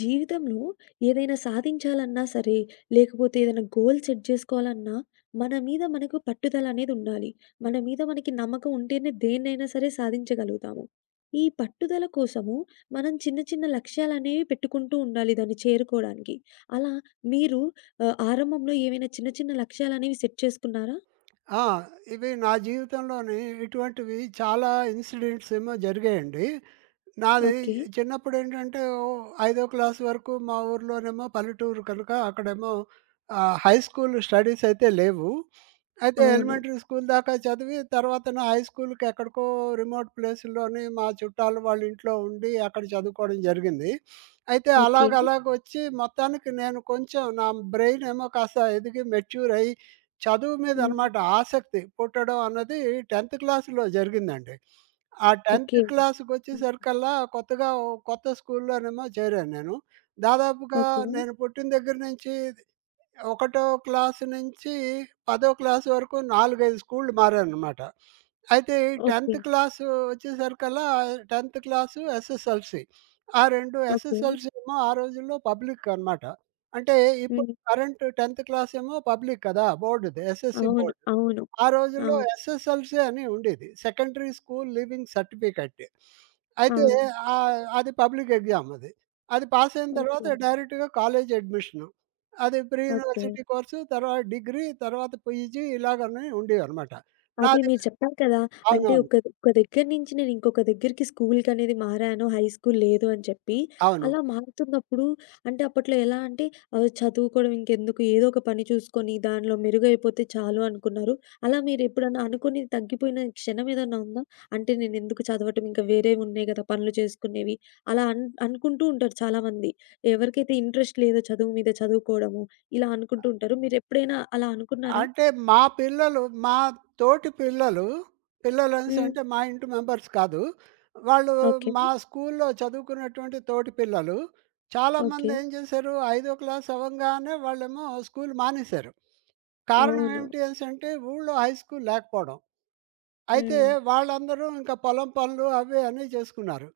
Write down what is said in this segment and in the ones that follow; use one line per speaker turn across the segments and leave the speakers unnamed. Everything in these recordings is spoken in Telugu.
జీవితంలో ఏదైనా సాధించాలన్నా సరే, లేకపోతే ఏదైనా గోల్ సెట్ చేసుకోవాలన్నా, మన మీద మనకు పట్టుదల అనేది ఉండాలి. మన మీద మనకి నమ్మకం ఉంటేనే దేన్నైనా సరే సాధించగలుగుతాము. ఈ పట్టుదల కోసము మనం చిన్న చిన్న లక్ష్యాలనేవి పెట్టుకుంటూ ఉండాలి దాన్ని చేరుకోవడానికి. అలా మీరు ఆరంభంలో ఏవైనా చిన్న చిన్న లక్ష్యాలనేవి సెట్ చేసుకున్నారా?
ఆ! ఇవి నా జీవితంలోని ఇటువంటివి చాలా ఇన్సిడెంట్స్ ఏమో జరిగాయండి. నాది
ఓకే.
చిన్నప్పుడేంటంటే ఐదో క్లాస్ వరకు మా ఊర్లోనేమో పల్లెటూరు కనుక అక్కడేమో హై స్కూల్ స్టడీస్ అయితే లేవు. అయితే
అవును.
ఎలిమెంటరీ స్కూల్ దాకా చదివి, తర్వాతను హై స్కూల్‌కి ఎక్కడికో రిమోట్ ప్లేసుల్లోని మా చుట్టాలు వాళ్ళ ఇంట్లో ఉండి, అక్కడ చదువుకోవడం జరిగింది. అయితే
ఓకే.
అలాగొచ్చి మొత్తానికి నేను కొంచెం నా బ్రెయిన్ ఏమో కాస్త ఎదిగి మెచ్యూర్ అయ్యి, చదువు మీద
హ్మ్.
అనమాట ఆసక్తి పుట్టడం అన్నది 10థ్ క్లాస్‌లో జరిగిందండి. ఆ
ఓకే.
10థ్
హ్మ్.
క్లాస్‌కొచ్చేసరికల్లా కొత్తగా ఓ కొత్త స్కూల్‌లోనేమో చేరాను నేను. దాదాపుగా
ఓకే.
నేను పుట్టిన దగ్గర నుంచి ఒకటో క్లాస్ నుంచి పదో క్లాస్ వరకు 4, 5 స్కూల్‌లు మారాననమాట. అయితే ఈ
ఓకే.
10థ్ క్లాస్ వచ్చేసరికల్లా 10థ్ క్లాసు ఎస్ఎస్ఎల్‌సి. ఆ 2
ఓకే.
ఎస్ఎస్ఎల్‌సి ఏమో ఆ రోజుల్లో పబ్లిక్ అనమాట. అంటే ఇప్పుడు
హ్మ్.
కరెంట్ 10థ్ క్లాస్ ఏమో పబ్లిక్ కదా! బోర్డుది ఎస్ఎస్‌సి
అవును.
బోర్డ్.
అవును.
ఆ రోజుల్లో
అవును.
ఎస్ఎస్ఎల్సీ అని ఉండేది. Secondary school leaving certificate.
ఆ!
అయితే ఓకే. అది పబ్లిక్ ఎగ్జామ్ అది. అది పాస్ అయిన తర్వాత
ఓకే.
డైరెక్ట్‌గా కాలేజ్ అడ్మిషను. అది ప్రీ
ఓకే.
యూనివర్సిటీ కోర్సు, తర్వాత డిగ్రీ, తర్వాత పీజీ ఇలాగని ఉండేవన్నమాట.
అదే
నాది
మీరు చెప్పారు కదా! అంటే
అవునవును.
ఒక ఒక దగ్గర నుంచి నేను ఇంకొక దగ్గరికి స్కూలుకనేది మారాను. హై స్కూల్ లేదు అని చెప్పి.
అవును.
అలా మారుతున్నప్పుడు అంటే అప్పట్లో ఎలా అంటే చదువుకోవడం ఇంకెందుకు ఏదో ఒక పని చూసుకొని దానిలో మెరుగైపోతే చాలు అనుకున్నారు. అలా మీరెప్పుడన్నా అనుకోని తగ్గిపోయిన క్షణం ఏదన్నా ఉందా? అంటే నేనెందుకు చదవటం ఇంకా వేరేవి ఉన్నాయి కదా! పనులు చేసుకునేవి. అలా అనుకుంటూ ఉంటారు చాలామంది. ఎవరికైతే ఇంట్రెస్ట్ లేదో చదువు మీద చదువుకోవడము ఇలా అనుకుంటూ ఉంటారు. మీరెప్పుడైనా అలా అనుకున్నారా?
అంటే మా పిల్లలు, మా తోటి పిల్లలు, పిల్లలనేసి
హ్మ్.
అంటే మా ఇంటి మెంబర్స్ కాదు. వాళ్ళు
ఓకే.
మా స్కూల్లో చదువుకున్నటువంటి తోటి పిల్లలు
ఓకే.
చాలామంది ఏం చేశారు, ఐదో క్లాస్ అవ్వంగానే వాళ్ళేమో స్కూల్ మానేశారు. కారణం
అవును.
ఏమిటి అనేసంటే ఊళ్ళో హై స్కూల్ లేకపోవడం. అయితే
హ్మ్.
వాళ్ళందరూ ఇంకా పొలం పనులు అవి అన్నీ చేసుకున్నారు.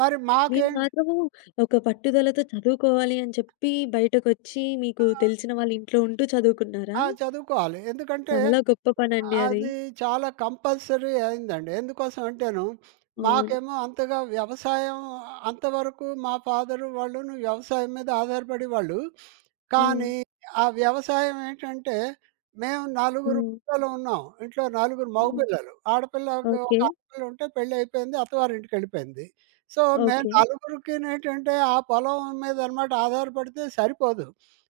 మరి
మీరు
మాకేంటి
మాత్రము ఒక పట్టుదలతో చదువుకోవాలి అని చెప్పి బయటకొచ్చి
ఆ!
మీకు తెలిసిన వాళ్ళ ఇంట్లో ఉంటూ చదువుకున్నారా?
ఆ! చదువుకోవాలి. ఎందుకంటే,
చాలా గొప్ప పనండి అది.
అది చాలా కంపల్సరీ అయిందండి. ఎందుకోసం అంటేను,
అవును.
మాకేమో అంతగా వ్యవసాయం అంతవరకు మా ఫాదరు వాళ్ళును వ్యవసాయం మీద ఆధారపడేవాళ్ళు.
హ్మ్.
కానీ, ఆ వ్యవసాయం ఏంటంటే, మేము నలుగురు
హ్మ్.
పిల్లలు ఉన్నాం. ఇంట్లో నలుగురు మగ
హ్మ్.
పిల్లలు. ఆడపిల్ల ఒక ఒక
ఓకే.
ఆడపిల్ల ఉంటే పెళ్లయిపోయింది. అత్తవారింటికెళ్ళిపోయింది. సో, మేము
ఓకే.
నలుగురికినేంటంటే, ఆ పొలం మీద అన్నమాట ఆధారపడితే సరిపోదు.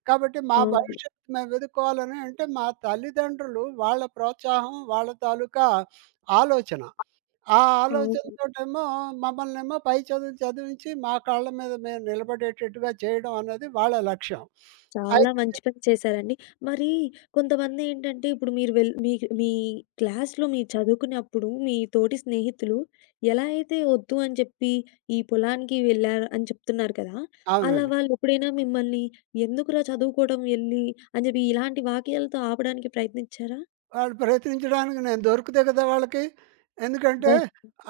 కాబట్టి మా
అవును.
భవిష్యత్తు మేము వెదుక్కోవాలని అంటే మా తల్లిదండ్రులు వాళ్ళ ప్రోత్సాహం, వాళ్ళ తాలూకా ఆలోచన. ఆ
అవును.
ఆలోచనతోటేమో మమ్మల్నేమో పై చదువులు చదివించి మా కాళ్ళ మీద మేము నిలబడేటట్టుగా చేయడం అన్నది వాళ్ళ లక్ష్యం.
చాలా
అయితే
మంచి పని చేశారండి. మరి కొంతమందేంటంటే ఇప్పుడు మీరు వెల్ మీకు మీ క్లాస్‌లో మీరు చదువుకున్నప్పుడు మీ తోటి స్నేహితులు ఎలా అయితే ఒద్దు అని చెప్పి ఈ పొలానికి వెళ్లారు అని చెప్తున్నారు కదా! అలా
అవునండి.
వాళ్ళు ఎప్పుడైనా మిమ్మల్ని "ఎందుకురా చదువుకోవడం ఎళ్లి" అని చెప్పి ఇలాంటి వాక్యాలతో ఆపడానికి ప్రయత్నించారా?
వాళ్ళు ప్రయత్నించడానికి నేను దొరికితే కదా వాళ్ళకి. ఎందుకంటే
అబ్బా!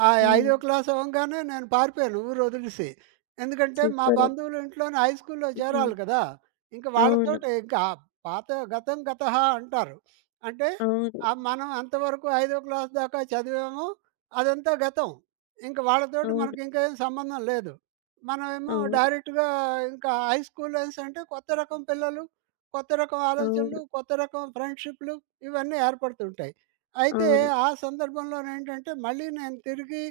ఆ
హ్మ్.
5థ్ క్లాస్ అవంగానే నేను పారిపోయాను ఊరు వదిలేసి. ఎందుకంటే మా
సూపర్.
బంధువులు ఇంట్లోనే హై స్కూల్‌లో
హ్మ్.
చేరాలి కదా! ఇంకా
అవును.
వాళ్ళతోటి ఇంకా పాత గతం గతః అంటారు. అంటే
అవును.
మనం అంతవరకు 5థ్ క్లాస్ దాకా చదివాము. అదంతా గతం. ఇంక వాళ్ళతోటి
అవును.
మనకింకేం సంబంధం లేదు. మనమేమో
అవును.
డైరెక్ట్‌గా ఇంకా హై స్కూల్ అనేసంటే కొత్త రకం పిల్లలు, కొత్త రకం ఆలోచనలు,
అవును.
కొత్త రకం ఫ్రెండ్‌షిప్‌లు. ఇవన్నీ ఏర్పడుతుంటాయి.
అవును.
అయితే
అవును.
ఆ సందర్భంలోనేంటంటే, మళ్ళీ నేను తిరిగి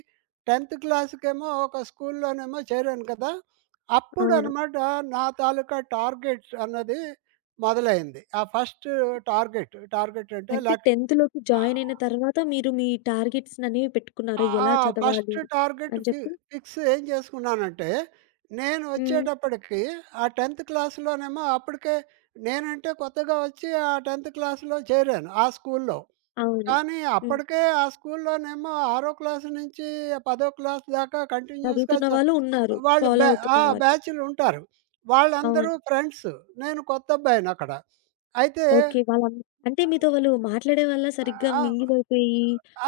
10థ్ క్లాస్‌కేమో ఒక స్కూల్‌లోనేమో చేరాను కదా!
అవును.
అప్పుడనమాట నా తాలూకా టార్గెట్ అన్నది మొదలైంది. ఆ ఫస్ట్ టార్గెట్, టార్గెట్ అంటే
అంటే
లక్
10వ
ఆహ్,
జాయిన్ అయిన తర్వాత మీరు మీ టార్గెట్స్‌ననేవి పెట్టుకున్నారా?
ఆ!
ఎలా
ఫస్ట్
చదవాలి
టార్గెట్
అని చెప్పి?
ఫిక్స్ ఏం చేసుకున్నానంటే, నేను
హ్మ్.
వచ్చేటప్పటికి ఆ 10థ్ క్లాస్‌లోనేమో అప్పటికే కొత్తగా వచ్చి ఆ 10థ్ క్లాస్‌లో చేరాను ఆ స్కూల్‌లో.
అవును.
కానీ
హ్మ్.
అప్పటికే ఆ స్కూల్లోనేమో 6 క్లాస్ నుంచి 10 క్లాస్ దాకా కంటిన్యూయస్‌గా
చదువుతున్న
చ
వాళ్ళు ఉన్నారు.
వాళ్ళు
ఫాలో
బ్యా
అవుతున్న
ఆ!
వాళ్ళు.
బ్యాచులుంటారు.
అవును.
వాళ్ళందరూ ఫ్రెండ్స్. నేను కొత్తబ్బాయినక్కడ. అయితే
ఓకే. వాళ్ళం అంటే మీతో వాళ్ళు మాట్లాడేవాళ్ళా సరిగ్గా
ఆ!
మింగిల్ అయిపోయి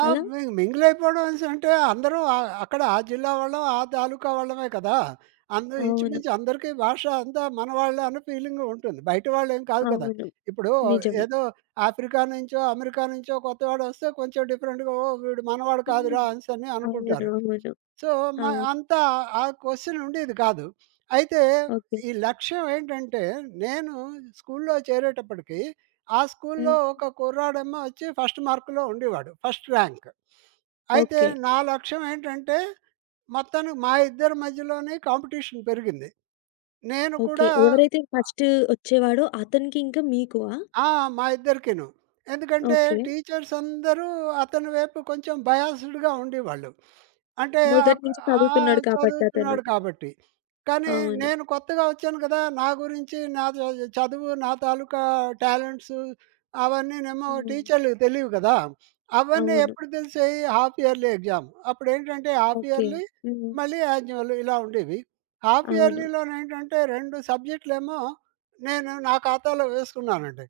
ఆ!
అలా?
మి మింగిల్ అయిపోవడం అనేసి అంటే అందరూ అక్కడ ఆ జిల్లా వాళ్ళం, ఆ తాలూకా వాళ్ళమే కదా! అందరూ
అవును.
ఇంచుమించు అందరికీ భాష అంతా మన వాళ్ళే అన్న ఫీలింగ్ ఉంటుంది. బయట వాళ్ళేం కాదు కదా!
అవును.
ఇప్పుడు
నిజమే.
ఏదో ఆఫ్రికా నుంచో, అమెరికా నుంచో కొత్తవాడొస్తే కొంచెం డిఫరెంట్‌గా వీడు మనవాడు కాదురా
హ్మ్.
అనేసని
అవును.
అనుకుంటారు.
అవును.
సో, మ
అవును.
అంత ఆ క్వెషన్ ఉండేది కాదు. అయితే
ఓకే.
ఈ లక్ష్యం ఏంటంటే, నేను స్కూల్లో చేరేటప్పటికి, ఆ స్కూల్లో
హ్మ్.
ఒక కుర్రాడేమో వచ్చి ఫస్ట్ మార్కులో ఉండేవాడు. First rank. అయితే
ఓకే.
నా లక్ష్యం ఏంటంటే, మొత్తానికి మా ఇద్దరి మధ్యలోనే కాంపిటీషన్ పెరిగింది. నేను
ఓకే.
కూడా
ఎవరైతే ఫస్ట్ వచ్చేవాడో అతనికి ఇంకా మీకువా?
ఆ! మా ఇద్దరికిను. ఎందుకంటే
ఓకే.
టీచర్స్ అందరూ అతని వైపు కొంచెం బయాస్డ్‌గా ఉండేవాళ్ళు. అంటే
మొదటి
ఆహ్,
నుంచి
ఆహ్,
చదువుతున్నాడు కాబట్టి అతను.
చదువుతున్నాడు కాబట్టి. కానీ
అవును.
నేను కొత్తగా వచ్చాను కదా! నా గురించి నా చదువు, నా తాలూకా టాలెంట్స్ అవన్నీనేమో
హ్మ్.
టీచర్‌లకి తెలీవు కదా! అవన్నీ
అవును.
ఎప్పుడు తెలిసాయి? Half yearly exam. అప్పుడేంటంటే హాఫ్
ఓకే.
ఇయర్లీ,
హ్మ్.
మళ్ళీ యాన్యువల్ ఇలా ఉండేవి. హాఫ్
అవును.
ఇయర్లీలోనేంటంటే 2 సబ్జెక్టులేమో నేను నా ఖాతాలో వేసుకున్నానండి.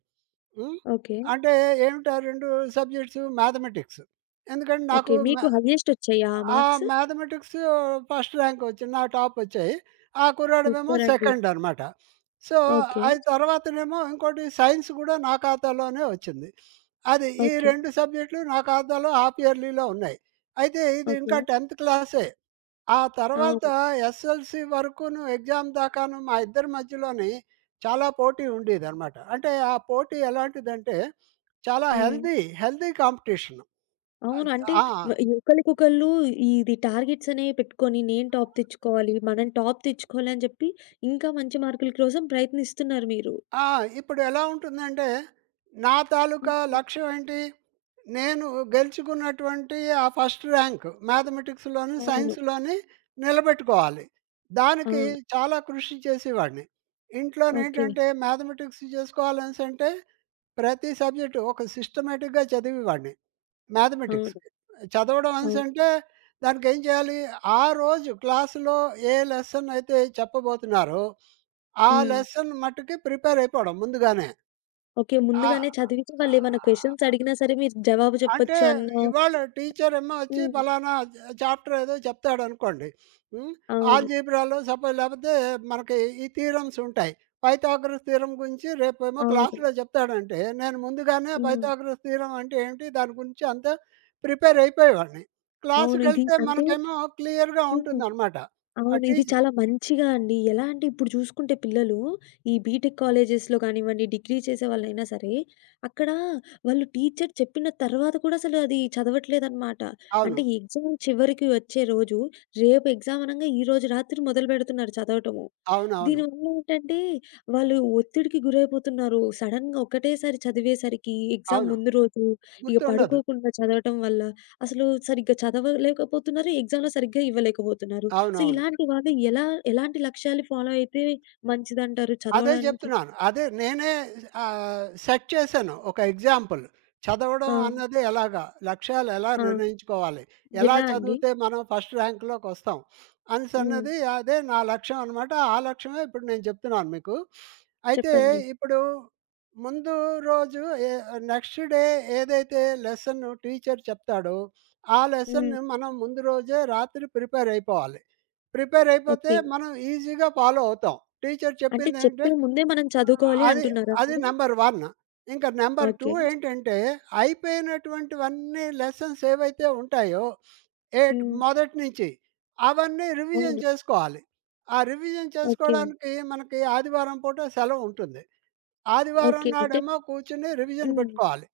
హ్మ్.
ఓకే.
అంటే ఏమిటి ఆ 2 సబ్జెక్ట్స్ మ్యాథమెటిక్స్. ఎందుకంటే
ఓకే.
నాకు
మీకు
మ్యా
హైయెస్ట్ వచ్చాయా ఆ
ఆ!
మార్క్స్?
మ్యాథమెటిక్స్ ఫస్ట్ ర్యాంక్ వచ్చింది. నా టాపొచ్చాయి. ఆ కుర్రాడివేమో
సూపరండి.
సెకండ్ అనమాట. So,
okay.
అది తర్వాతనేమో ఇంకోటి సైన్స్ కూడా నా ఖాతాలోనే వచ్చింది. అది ఈ
ఓకే.
2 సబ్జెక్టులు నా ఖాతాలో హాఫ్ ఇయర్లీలో ఉన్నాయి. అయితే ఇది
ఓకే.
ఇంకా 10థ్ క్లాసే. ఆ తర్వాత
అవును.
ఎస్ఎల్‌సీ వరకును ఎగ్జామ్ దాకాను మా ఇద్దరి మధ్యలోని చాలా పోటీ ఉండేదనమాట. అంటే ఆ పోటీ ఎలాంటిదంటే చాలా
హ్మ్.
Healthy, healthy competition.
అవును.
అద్
అంటే
ఆ!
వ ఒకళ్ళకొకళ్ళు ఇది టార్గెట్స్ అనేవి పెట్టుకొని నేను టాప్ తెచ్చుకోవాలి, మనం టాప్ తెచ్చుకోవాలి అని చెప్పి ఇంకా మంచి మార్కుల కోసం ప్రయత్నిస్తున్నారు మీరు.
ఆ! ఇప్పుడు ఎలా ఉంటుందంటే, నా తాలూకా
హ్మ్.
లక్ష్యం ఏంటి? నేను గెలుచుకున్నటువంటి ఆ ఫస్ట్ ర్యాంక్ మ్యాథమెటిక్స్‌లోని,
అవును.
సైన్స్‌లోని నిలబెట్టుకోవాలి. దానికి
అవును.
చాలా కృషి చేసేవాడిని.
ఓకే.
ఇంట్లోనేంటంటే మ్యాథమెటిక్స్ చేసుకోవాలనేసంటే, ప్రతి సబ్జెక్టు ఒక సిస్టమాటిక్‌గా చదివేవాడిని. మ్యాథమెటిక్స్.
అవును.
చదవడం
అవును.
అనేసంటే దానికేం చేయాలి? ఆ రోజు క్లాసులో ఏ లెసన్ అయితే చెప్పబోతున్నారో, ఆ
హ్మ్.
లెసన్ మట్టుకి ప్రిపేర్ అయిపోవడం ముందుగానే.
ఓకే.
ఆ!
ముందుగానే చదివించి వాళ్ళేమన్నా క్వెషన్స్ అడిగినా సరే మీరు జవాబు
అంటే
చెప్పొచ్చు అన్న
ఇవాళ టీచర్ ఏమో వచ్చి
హ్మ్.
పలానా చాప్టర్ ఏదో చెప్తాడు అనుకోండి, ఉమ్,
అవును.
ఆల్జీబ్రాలో సపోజ్ లేకపోతే మనకి ఈ థీరమ్స్ ఉంటాయి. పైథాగరస్ థీరం గురించి రేపేమో
అవును.
క్లాస్లో చెప్తాడంటే నేను ముందుగానే
హ్మ్.
పైథాగరస్ థీరం అంటే ఏంటి దాని గురించి అంతా ప్రిపేర్ అయిపోయేవాడిని.
అవును.
క్లాస్కి
ఇది
వెళ్తే
అంటే
మనకేమో క్లియర్గా
హ్మ్.
ఉంటుంది అనమాట. ఆ
అవును. ఇది
టీచర్
చాలా మంచిగా అండి. ఎలా అంటే ఇప్పుడు చూసుకుంటే పిల్లలు ఈ బీటెక్ కాలేజెస్‌లో కానివ్వండి, డిగ్రీ చేసే వాళ్ళైనా సరే, అక్కడ వాళ్ళు టీచర్ చెప్పిన తర్వాత కూడా అసలు అది చదవట్లేదనమాట.
అవును
అంటే ఎగ్జామ్ చివరికి వచ్చే రోజు, రేపు ఎగ్జామ్ అనంగా ఈరోజు రాత్రి మొదలుపెడుతున్నారు చదవటము.
అవును అవును
దీనివల్ల ఏంటంటే వాళ్ళు ఒత్తిడికి గురైపోతున్నారు. సడెన్‌గా ఒకటేసారి చదివేసరికి ఎగ్జామ్
అవును
ముందు రోజు ఇక
గుర్తుండదు.
పడుకోకుండా చదవటం వల్ల అసలు సరిగ్గా చదవలేకపోతున్నారు. ఎగ్జామ్‌లో సరిగ్గా ఇవ్వలేకపోతున్నారు. సో,
అవునవును.
ఇలాంటి వాళ్ళు ఎలాంటి లక్ష్యాలు ఫాలో అయితే మంచిదంటారు
అదే
చదవడానికి?
జెప్తున్నాను. అదే నేనే సెట్ చేశాను ఒక ఎగ్జాంపుల్.
ఆ!
చదవడం అన్నది ఎలాగా? లక్ష్యాలు ఎలా
ఆ!
నిర్ణయించుకోవాలి? ఎలా
ఎలా అండి?
చదివితే మనం ఫస్ట్ ర్యాంక్‌లోకొస్తాం?
హ్మ్.
అనేసన్నది అదే నా లక్ష్యం అనమాట. ఆ లక్ష్యమే ఇప్పుడు నేను చెప్తున్నాను మీకు. అయితే
చెప్పండి.
ఇప్పుడు ముందు రోజు ఎ నెక్స్ట్ డే ఏదైతే లెసన్ టీచర్ చెప్తాడో, ఆ
హ్మ్.
లెసన్‌ని మనం ముందు రోజే రాత్రి ప్రిపేర్ అయిపోవాలి. ప్రిపేర్ అయిపోతే
ఓకే.
మనం ఈజీగా ఫాలో అవుతాం. టీచర్
అంటే
చెప్పిందేంటే
చెప్పే ముందే మనం చదువుకోవాలి
అది
అంటున్నారా
అది
మీరు?
నెంబర్ 1. ఇంక నెంబర్
ఓకే.
2 ఏంటంటే, అయిపోయినటువంటివన్నీ లెసన్స్ ఏవైతే ఉంటాయో, ఏట్
హ్మ్.
మొదటి నుంచి అవన్నీ రివిజన్
అవును.
చేసుకోవాలి. ఆ రివిజన్
ఓకే.
చేసుకోవడానికి మనకి ఆదివారం పూట సెలవుంటుంది. ఆదివారం
ఓకే. అంటే
నాడేమో కూర్చొని రివిజన్
హ్మ్.
పెట్టుకోవాలి.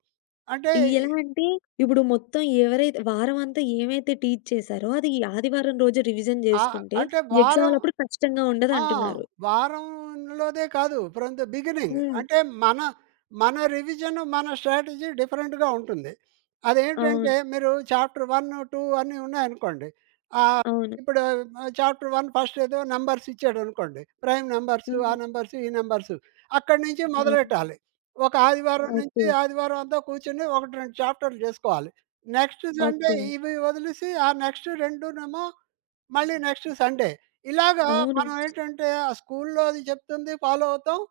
అంటే
ఎలా అంటే ఇప్పుడు మొత్తం ఎవరైతే వారమంతా ఏమైతే టీచ్ చేశారో అది ఆదివారం రోజు రివిజన్
ఆహ్,
జేసుకుంటే
అంటే వారం
ఎగ్జామ్‌లప్పుడు కష్టంగా
ఆ!
ఉండదంటున్నారు.
వారంలోదే కాదు. From the beginning.
హ్మ్.
అంటే మన, మన రివిజన్, మన స్ట్రాటజీ డిఫరెంట్‌గా ఉంటుంది.
అవును.
అదేంటంటే మీరు చాప్టర్ 1, 2 అన్నీ ఉన్నాయనుకోండి. ఆహ్,
అవును.
ఇప్పుడు చాప్టర్ 1 ఫస్ట్ ఏదో నంబర్స్ ఇచ్చాడనుకోండి. ప్రైమ్ నంబర్స్, ఆ
హ్మ్.
నంబర్స్, ఈ నంబర్స్ అక్కడి నుంచి
అవును.
మొదలెట్టాలి. ఒక ఆదివారం
ఓకే.
నుంచి ఆదివారం అంతా కూర్చొని 1, 2 చాప్టర్‌లు చేసుకోవాలి. Next Sunday
okay.
ఇవి వదిలేసి ఆ నెక్స్ట్ రెండునేమో మళ్ళీ నెక్స్ట్ సండే. ఇలాగా
అవును.
మనం ఏంటంటే ఆ స్కూల్లోది చెప్తుంది ఫాలో అవుతాం.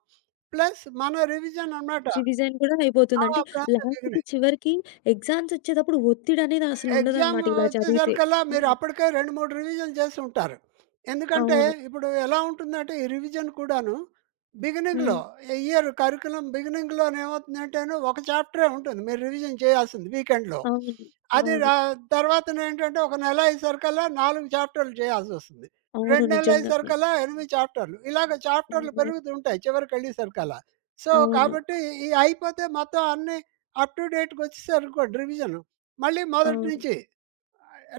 ప్లస్ మన రివిజన్ అనమాట.
రివిజన్ కూడా అయిపోతుంది.
ఆ!
అంటే లాస్ట్‌కి
ప్రాంతానికి.
చివరికి ఎగ్జామ్స్ ఒచ్చేతప్పుడు ఒత్తిడనేది
ఎగ్జామ్
అసలుండదనమాట ఇలా చదివితే.
వచ్చేసరికల్లా మీరు
హ్మ్.
అప్పటికే 2, 3 రివిజన్ చేసుంటారు. ఎందుకంటే
అవును.
ఇప్పుడు ఎలా ఉంటుందంటే ఈ రివిజన్ కూడాను బిగినింగ్‌లో
హ్మ్.
ఇయర్ కరిక్యులమ్ బిగినింగ్‌లోనేమవుతుందంటేను ఒక చాప్టరే ఉంటుంది మీరు రివిజన్ చేయాల్సింది వీకెండ్‌లో.
అవును.
అది
అవును.
రా తర్వాతనేంటంటే ఒక నెల అయ్యేసరికల్లా 4 చాప్టర్‌లు చేయాల్సొస్తుంది.
అవును.
2 నెలలు
నిజంగానే.
అయ్యేసరికల్లా 8 చాప్టర్‌లు. ఇలాగ చాప్టర్‌లు
హ్మ్.
పెరుగుతూ ఉంటాయి చివరికెళ్ళేసరికల్లా. సో,
అవును.
కాబట్టి ఈ అయిపోతే మొత్తం అన్నీ అప్ టు డేట్‌కొచ్చేసారనుకోండి రివిజన్ మళ్ళీ మొదటి
అవును.
నుంచి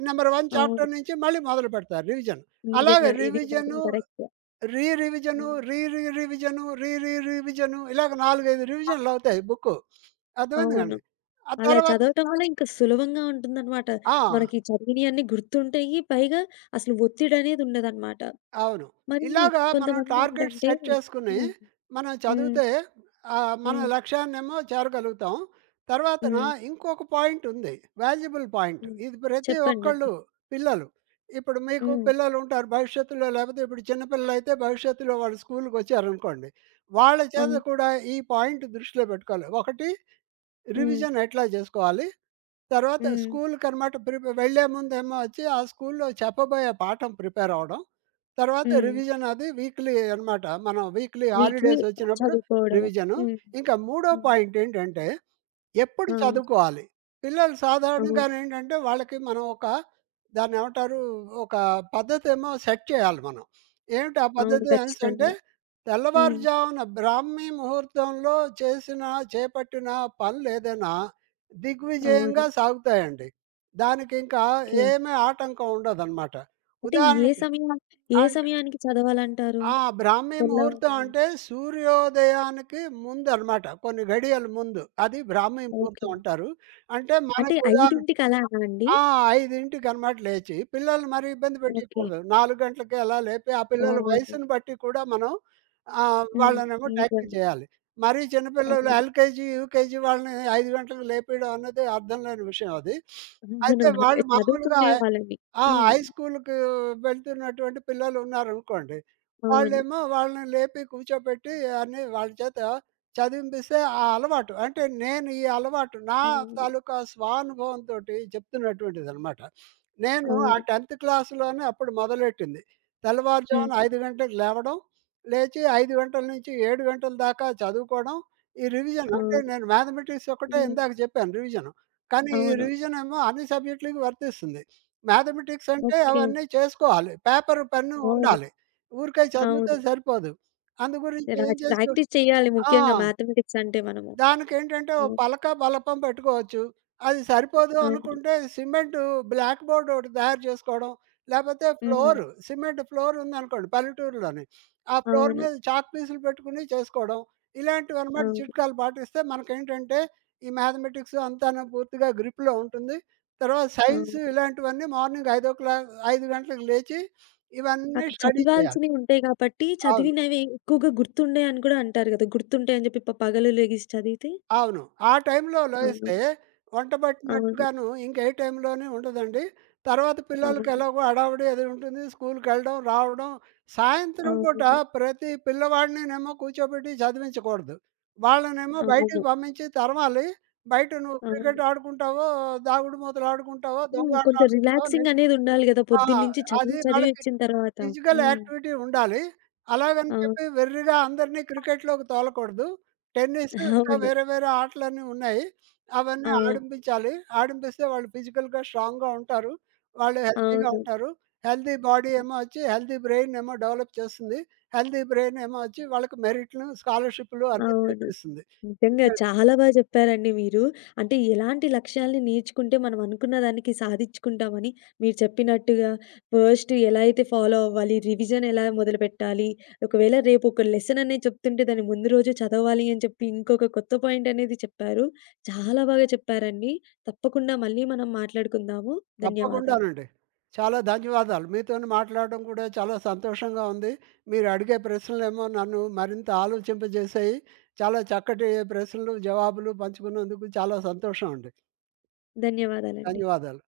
నెంబర్ 1
అవును.
చాప్టర్ నుంచి మళ్ళీ మొదలు పెడతారు రివిజన్. అలాగే
నిజంగా. ఇది మాత్రం
రివిజను,
కరెక్టే.
రీ రివిజను,
హ్మ్.
రీ రీ రివిజను ఇలాగ 4, 5 రివిజన్‌లవుతాయి బుక్కు. అర్థమైంది
అవును.
కదండీ. ఆ
అలా
తర్వాత
చదవటం వల్ల ఇంకా సులభంగా ఉంటుందనమాట.
ఆ!
మనకి చదివినయన్నీ గుర్తుంటాయి. పైగా అసలు ఒత్తిడనేదుండదనమాట.
అవును.
మరి
ఇలాగా మనం టార్గెట్
కొంతమందేంటంటే
సెట్ చేసుకొని,
హ్మ్.
మనం
హ్మ్.
చదివితే మన
హ్మ్.
లక్ష్యాన్నేమో చేరగలుగుతాం. తర్వాతన
హ్మ్.
ఇంకొక పాయింటుంది. Valuable point.
హ్మ్.
ఇది ప్రతి
చెప్పండండి.
ఒక్కళ్ళు పిల్లలు. ఇప్పుడు మీకు
హ్మ్.
పిల్లలుంటారు భవిష్యత్తులో లేపోతే ఇప్పుడు చిన్న పిల్లలైతే భవిష్యత్తులో వాళ్ళు స్కూలుకొచ్చారనుకోండి. వాళ్ళ చేత
అవును.
కూడా ఈ పాయింట్ దృష్టిలో పెట్టుకోవాలి. ఒకటి
హ్మ్.
రివిజన్ ఎట్లా జేసుకోవాలి? తర్వాత
హ్మ్.
స్కూల్‌కనమాట ప్రిపే వెళ్ళే ముందేమో వచ్చి ఆ స్కూల్‌లో చెప్పబోయే పాఠం ప్రిపేర్ అవ్వడం. తర్వాత
హ్మ్.
రివిజన్ అది వీక్లీ అనమాట. మనం వీక్లీ
వీక్లీ
హాలిడేస్ వచ్చినప్పుడు
చదువుకోవడము.
రివిజను.
హ్మ్.
ఇంకా మూడో
హ్మ్.
పాయింట్ ఏంటంటే ఎప్పుడు
ఆ!
చదువుకోవాలి. పిల్లలు
అవును.
సాధారణంగానేంటంటే, వాళ్ళకి మనం దాన్నేమంటారు, ఒక పద్ధతేమో సెట్ చేయాలి మనం. ఏమిటి ఆ
అవును.
పద్ధతి అనేసంటే,
ఖచ్చితంగా. హ్మ్.
తెల్లవారుజామున బ్రాహ్మీ ముహూర్తంలో చేసిన, చేపట్టిన పనులేదైనా
అవును.
దిగ్విజయంగా సాగుతాయండి. దానికింకా
ఓకే.
ఏమీ ఆటంకం ఉండదనమాట.
అంటే ఏ
ఉదాహరణకి
సమయా ఏ
అంట్
సమయానికి చదవాలంటారు?
ఆ! బ్రాహ్మీ ముహూర్తం
తెల్లవారులు.
అంటే సూర్యోదయానికి ముందనమాట. కొన్ని ఘడియల ముందు. అది బ్రాహ్మీ
ఓకే.
ముహూర్తం అంటారు. అంటే
అంటే
మనకు ఉదాహరణ
5కి అలానా అండి?
ఆ! 5:00కనమాట లేచి పిల్లల్ని మరి ఇబ్బంది
ఓకే.
పెట్టయకూడదు. 4 గంటలకి అలా లేపి ఆ పిల్లల
అవును.
వయసుని బట్టి కూడా మనం
హ్మ్.
వాళ్ళనేమో టైపింగ్
నిజమే.
చేయాలి. మరీ చిన్నపిల్లలు
అవును.
ఎల్‌కేజీ, యూకేజీ వాళ్ళని 5 గంటలకు లేపేయడం అన్నది అర్థం లేని విషయం అది.
అవును.
అయితే వాళ్ళు మామూలుగా
చదువుకునే వాళ్ళని. హ్మ్.
హై స్కూలుకు వెళ్తున్నటువంటి పిల్లలున్నారనుకోండి.
అవును.
వాళ్ళేమో వాళ్ళని లేపి కూర్చోబెట్టి అన్నీ వాళ్ళ చేత చదివింపిస్తే ఆ అలవాటు. అంటే నేను ఈ అలవాటు నా
అవును.
తాలూకా స్వానుభవంతోటి చెప్తున్నటువంటిదనమాట. నేను ఆ
అవును.
10థ్ క్లాస్‌లోనే అప్పుడు మొదలెట్టింది.
హ్మ్.
తెల్లవారుజామున 5 గంటలకు లేవడం, లేచి 5 గంటల నుంచి 7 గంటల దాకా చదువుకోవడం. ఈ రివిజన్ అంటే
అవును.
నేను మ్యాథమెటిక్స్ ఒకటే
హ్మ్.
ఇందాక చెప్పాను రివిజను. కానీ ఈ
అవును.
రివిజనేమో అన్ని సబ్జెక్టులకి వర్తిస్తుంది. మ్యాథమెటిక్స్ అంటే
ఓకే.
అవన్నీ చేసుకోవాలి. పేపరు, పెన్ను
అవును.
ఉండాలి. ఊరికే
అవును.
చదివితే సరిపోదు. అందు గురించి ఏం
రాజ్
చేసి
ప్రాక్టీస్ చేయాలి
ఆ!
ముఖ్యంగా మ్యాథమెటిక్స్ అంటే మనము.
దానికేంటంటే ఓ
హ్మ్.
పలక, బలపం పెట్టుకోవచ్చు. అది సరిపోదు
అవును.
అనుకుంటే సిమెంటు బ్లాక్ బోర్డ్ ఒకటి తయారు చేసుకోవడం, లేపోతే
హ్మ్.
ఫ్లోరు సిమెంట్ ఫ్లోర్ ఉందనుకోండి పల్లెటూరులోని, ఆ ఫ్లోర్
అవును.
మీద చాక్ పీసులు పెట్టుకుని చేసుకోవడం. ఇలాంటివన్నమాట
అవును.
చిట్కాలు పాటిస్తే మనకేంటంటే ఈ మ్యాథమెటిక్స్ అంతాను పూర్తిగా గ్రిప్‌లో ఉంటుంది. తర్వాత సైన్స్
అవును.
ఇలాంటివన్నీ మార్నింగ్ ఐదో క్లా 5 గంటలకు లేచి ఇవన్నీ
అక్కడ
స్టడీ చేయాలి.
చదివాల్సినవి ఉంటాయి కాబట్టి,
అవును.
చదివినవి ఎక్కువగా గుర్తుండయి అని కూడా అంటారు గదా! గుర్తుంటాయని జెప్పి పగలు లెగిసి చదివితే.
అవును. ఆ టైంలో
అవును.
లేస్తే వంట
అవును.
పట్టినట్టుగాను ఇంకే టైంలోని ఉండదండి. తర్వాత పిల్లలకి
అవును.
ఎలాగో హడావిడి అది ఉంటుంది. స్కూలుకెళ్ళడం, రావడం. సాయంత్రం పూట
అవును.
ప్రతి పిల్లవాడినినేమో కూర్చోబెట్టి చదివించకూడదు. వాళ్ళనేమో బయటికి
అవును.
పంపించి తరమాలి. బయట నువ్వు
అవును.
క్రికెట్ ఆడుకుంటావో, దాగుడు మూతలు ఆడుకుంటావో,
హ్మ్.
దొంగాటలు
కొంచెం
ఆడుకుంటావో, నీ
రిలాక్సింగ్
ఇష్టం.
అనేది ఉండాలి గదా!
ఆ!
పొద్దున్నుంచి చదివి
అది
చదివి
వాళ్ళకి
వచ్చిన తర్వాత.
ఫిజికల్
హ్మ్.
యాక్టివిటీ ఉండాలి. అలాగని
అవును.
చెప్పి వెర్రిగా అందరిని క్రికెట్‌లోకి తోలకూడదు. టెన్నిస్ ఇంకా
అవును.
వేరే వేరే ఆటలన్నీ ఉన్నాయి. అవన్నీ
అవును.
ఆడింపించాలి. ఆడింపిస్తే వాళ్ళు ఫిజికల్‌గా స్ట్రాంగ్‌గా ఉంటారు. వాళ్ళు హెల్తీగా
అవును.
ఉంటారు. హెల్తీ బాడీ ఏమో వచ్చి హెల్తీ బ్రెయిన్ ఏమో డెవలప్ చేస్తుంది. హెల్తీ బ్రెయిన్ ఏమో వచ్చి వాళ్ళకి మెరిట్లు, స్కాలర్‌షిప్‌లు అన్నీ
అవును.
తెప్పిస్తుంది.
నిజంగా చాలా బాగా చెప్పారండి మీరు. అంటే ఎలాంటి లక్ష్యాల్ని నేర్చుకుంటే మనం అనుకున్న దానికి సాధించుకుంటామని మీరు చెప్పినట్టుగా ఫస్ట్ ఎలా అయితే ఫాలో అవ్వాలి, రివిజన్ ఎలా మొదలుపెట్టాలి, ఒకవేళ రేపు ఒక లెసన్ అనేది చెప్తుంటే దాన్ని ముందు రోజు చదవాలి అని చెప్పి ఇంకొక కొత్త పాయింట్ అనేది చెప్పారు. చాలా బాగా చెప్పారండి. తప్పకుండా మళ్ళీ మనం మాట్లాడుకుందాము. ధన్యవాదాలు.
తప్పకుండానండి. చాలా ధన్యవాదాలు. మీతోని మాట్లాడడం కూడా చాలా సంతోషంగా ఉంది. మీరు అడిగే ప్రశ్నలేమో నన్ను మరింత ఆలోచింపజేశాయి. చాలా చక్కటి ప్రశ్నలు, జవాబులు పంచుకున్నందుకు చాలా సంతోషం అండి.
ధన్యవాదాలండి.
ధన్యవాదాలు.